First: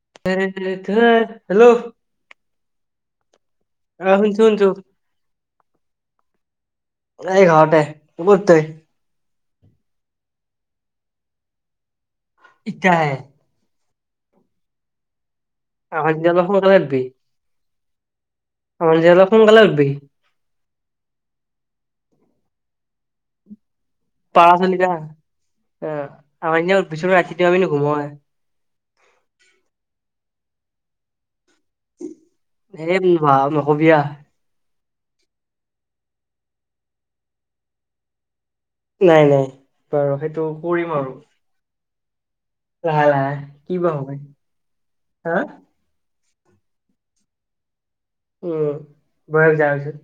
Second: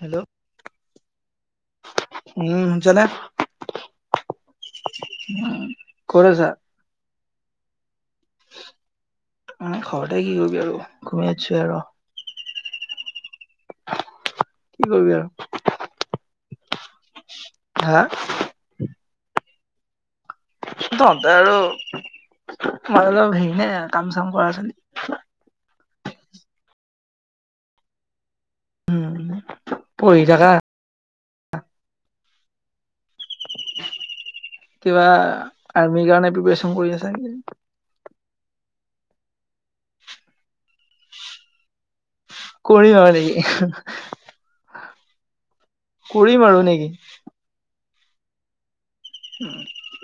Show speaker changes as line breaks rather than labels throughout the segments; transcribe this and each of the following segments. Hello
hello.
উম শুনছ না
অ শুনছো শুনছো
ক'ত আছা?
এই ঘৰতে। কত তই?
মই ঘৰতে কি কৰিবি আৰু ঘুমি আছো আৰু।
ইটাহে
কি কইবি আউ
[unintelligible]
হা।
অ আজি অলপ সোনকালে উঠবি।
তহতে আৰু মই অলপ হেৰি নে। কাম চাম কৰা
পাঁচ
ছোৱালী
আলিত আহা অ আমাৰ এ বিচনা ৰাতিটো আমি ঘুমোৱে। [inaudible]
উম পঢ়ি থাকা
ধেই পঢ়ো আউ নকবি আও।
কিবা আৰ্মিৰ কাৰণে প্ৰিপাৰেচন কৰি আছে নেকি?
নাই, নাই, বাৰু সেইটো কৰিম আৰু',
কৰিম
লাহে
আৰু
লাহে
নেকি,
কি বা
হা',
হ'ব
হা', কৰিম আৰু নেকি',
উম',
অ
বয়স যোৱাৰ পিছত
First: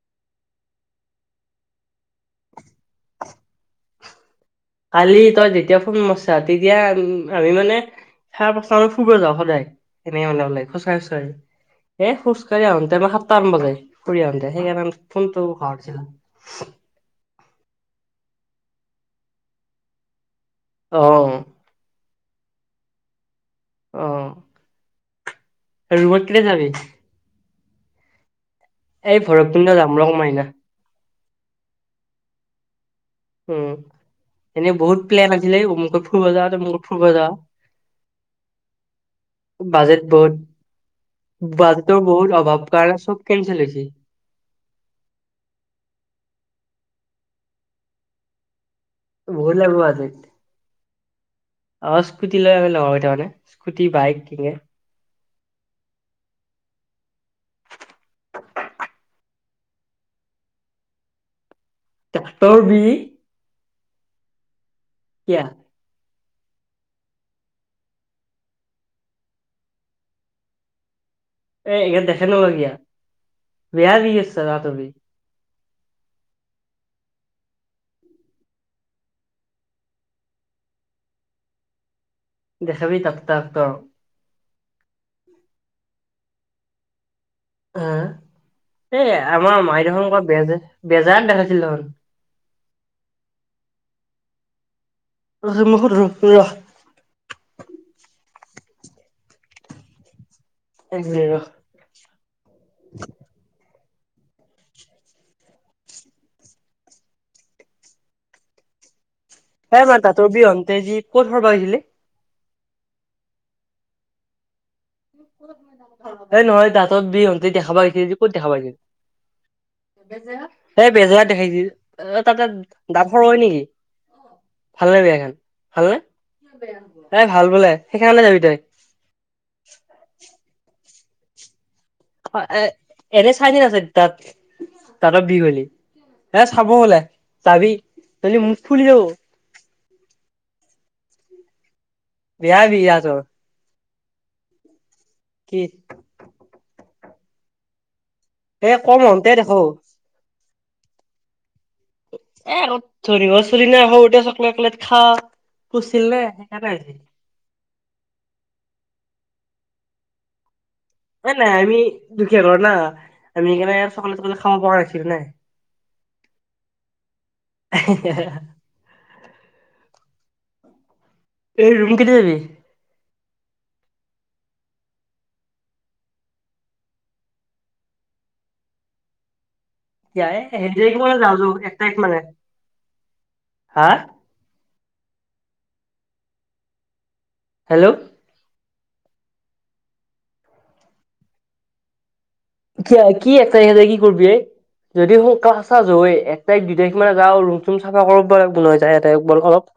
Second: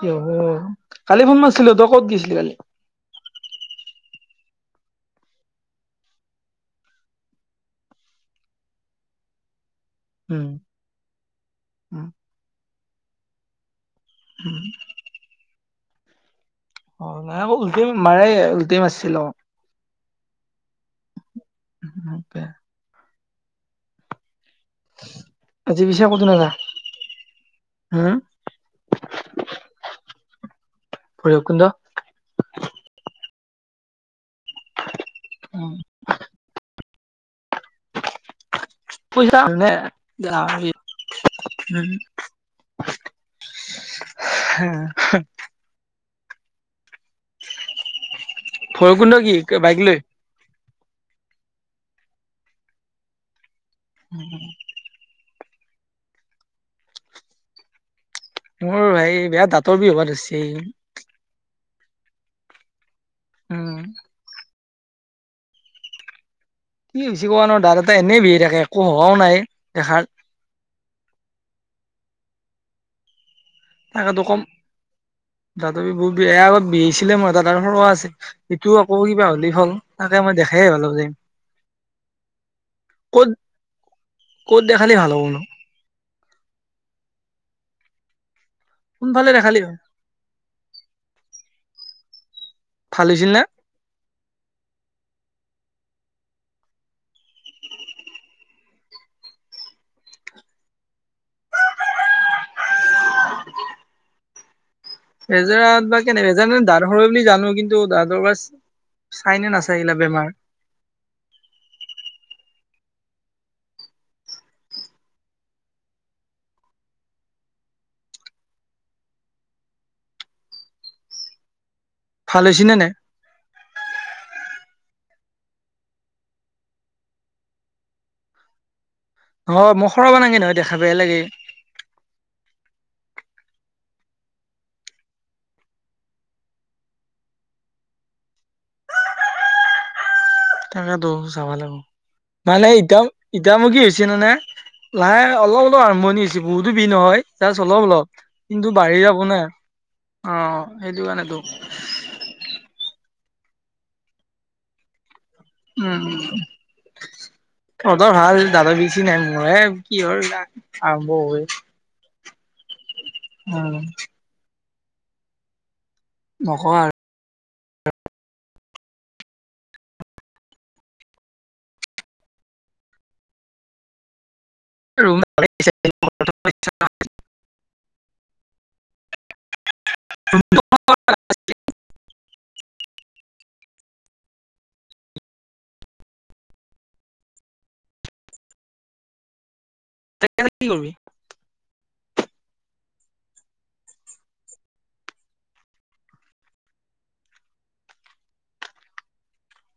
কি হ'ব কালি ফোন মাৰছিলো তই ক'ত গিছিলি কালি
কালি তই যেতিয়া ফোন মাৰছা তেতিয়া আমি মানে' তাৰ পাছত আৰু ফুৰিব যাও সদাই এনে হলে
উম
ওলালে, খোজকাঢ়ি খোজকাঢ়ি,
উম
এ', খোজকাঢ়ি আহোতে মই সাতটামান বাজে ফুৰি আহোতে
উম
সেইকাৰণে ফোনটো ঘৰত আছিলা'
অ', নাই, আকৌ উল্টিম মাৰে উলটি মাৰছিলো
অ
উম', উম', উম', বেয়া', [inaudible]
অ
আজি পিছে
ৰুমত
কতো না
কেতিয়া
যা
যাবি
হুম'
এই ভৰকপিণ্ড যাম ৰং মাইনা
ভৈৰপকুণ্ড
উম', এনে বহুত প্লেন আছিলে অমুকত ফুৰীব যাও তমুকত ফুৰিব যাওঁ
পইচা হ'লে
বাজেট বহুত
যাবি
বাজেটৰ বহুত অভাৱ কাৰণে চব কেনচেল হৈছে
হে', হা', ভৈৰৱকুণ্ড কি
গ'ল
বাইক
আৰু
লৈ
আজি', অ', স্কুটি লৈ আমি লগৰকেইটা মানে স্কুটি বাইক কিনে
মোৰ হেই বেয়া দাঁতৰ বিষ হ'বা লৈছে
দাঁতৰ বিষ?
উম'
কিয়া?
কি হৈছে বুজিব পোৱা নো দাঁত এটা এনেই বিষাই থাকে একো হোৱাও নাই দেখাত।
এই ইয়াত দেখাই ল এতিয়া।
মানে আৰু তোক কম, দাঁতৰ বিষ বহুত বেয়া এয়া আগত বিষাইছিলে মোৰ এটা দাত সৰু আছিল- ইটো আকৌ কিবা হ'লেই হল, তাকে মই দেখাই নাই ভালকৈ।
দেখাবি তাক ডাক্টৰক।
ক'ত দেখালে ভাল হ'ব নো?
অঁ এই
কোনফালে দেখালি
আমাৰ মাই দেখোন ক বেজ, বেজাৰত দেখাইছিল দেখোন।
ফালিছিলনে?
ৰচোন মুখত ৰহচোন ৰ। এক মিনিট ৰ।
হেজৰাত বা কেনে হেজৰা দাঁত হৰে বুলি জানোঁ, কিন্তু দাতঁৰ বাচ-
এ মা দাঁতৰ বিষ হওঁতে যে কত হৰাব আহিছিলে? এই নহয় দাঁতক বিষ হওঁতে দেখাব আহিছিলে যে ক'ত দেখাব আহিছিল? বেজেয়া, এই বেজেয়াত দেখাইছিল, এ
ভাল
তাতে
হৈছে নে নাই
ডাত ভৰ হয় নেকি? ভাল নে বেয়া এখন, ভাল নে? এ ভাল বোলে, সেইখনতে যাবি তই।
অঁ মুখৰ কাৰণে হিঁ নহয় দেখা বেয়া লাগে।
অ এ এনেই চাইনে নাচায় তাত? দাঁতৰ বিষ হলি, এ চাব বোলে, যাবি কিন্তু মুখ ফুলি যাব।
তাকেতো, চাব লাগব,
বেয়া
মানে
বিষ
ইটাও
দাঁতৰ
ইটাও মুখি হৈছে নে নে। লাহে অলপ
কি
অলপ আৰম্ভণি হৈছে বহুতো বীষ নহয়, জাষ্ট অলপ অলপ। কিন্তু
এ
বাঢ়ি
কম
যাব
হওঁতে
না,
দেখাও
অঁ সেইটো কাৰণেতো।
এ আৰু ধৰিব চুৰিলে সৰুতে চকলেট চকলেট খাৱ।
উম' উম'। তহঁতৰ ভাল দাতৰ বিষ চিষ নাই, মোৰহে কিহৰ দা-
ন নাই আমি দুখীয়া ঘৰ না, আমি
উম
সেইকাৰণে চকলেট টকলেট খাব পৰা নাছিলো না।
নকবা আৰু।
[unintelligible] এই ৰুম কেতিয়া যাবি?
ৰুম আজি [unintelligible] [unintelligible]
এতিয়াই, এক তাৰিখ মানে যাওঁ যাওঁ, এক তাৰিখ মানে। হাঁ? হেল্লৌ'
এক তাৰিখে যায় কি কৰিবি?
কি কি এক তাৰিখে যায় কি কৰবি এই? যদি সোন এক তাৰিখ দুই তাৰিখ মানে যাওঁ ৰুম চুম চাফা কৰিব লাগিব নয় যায় [unintelligible]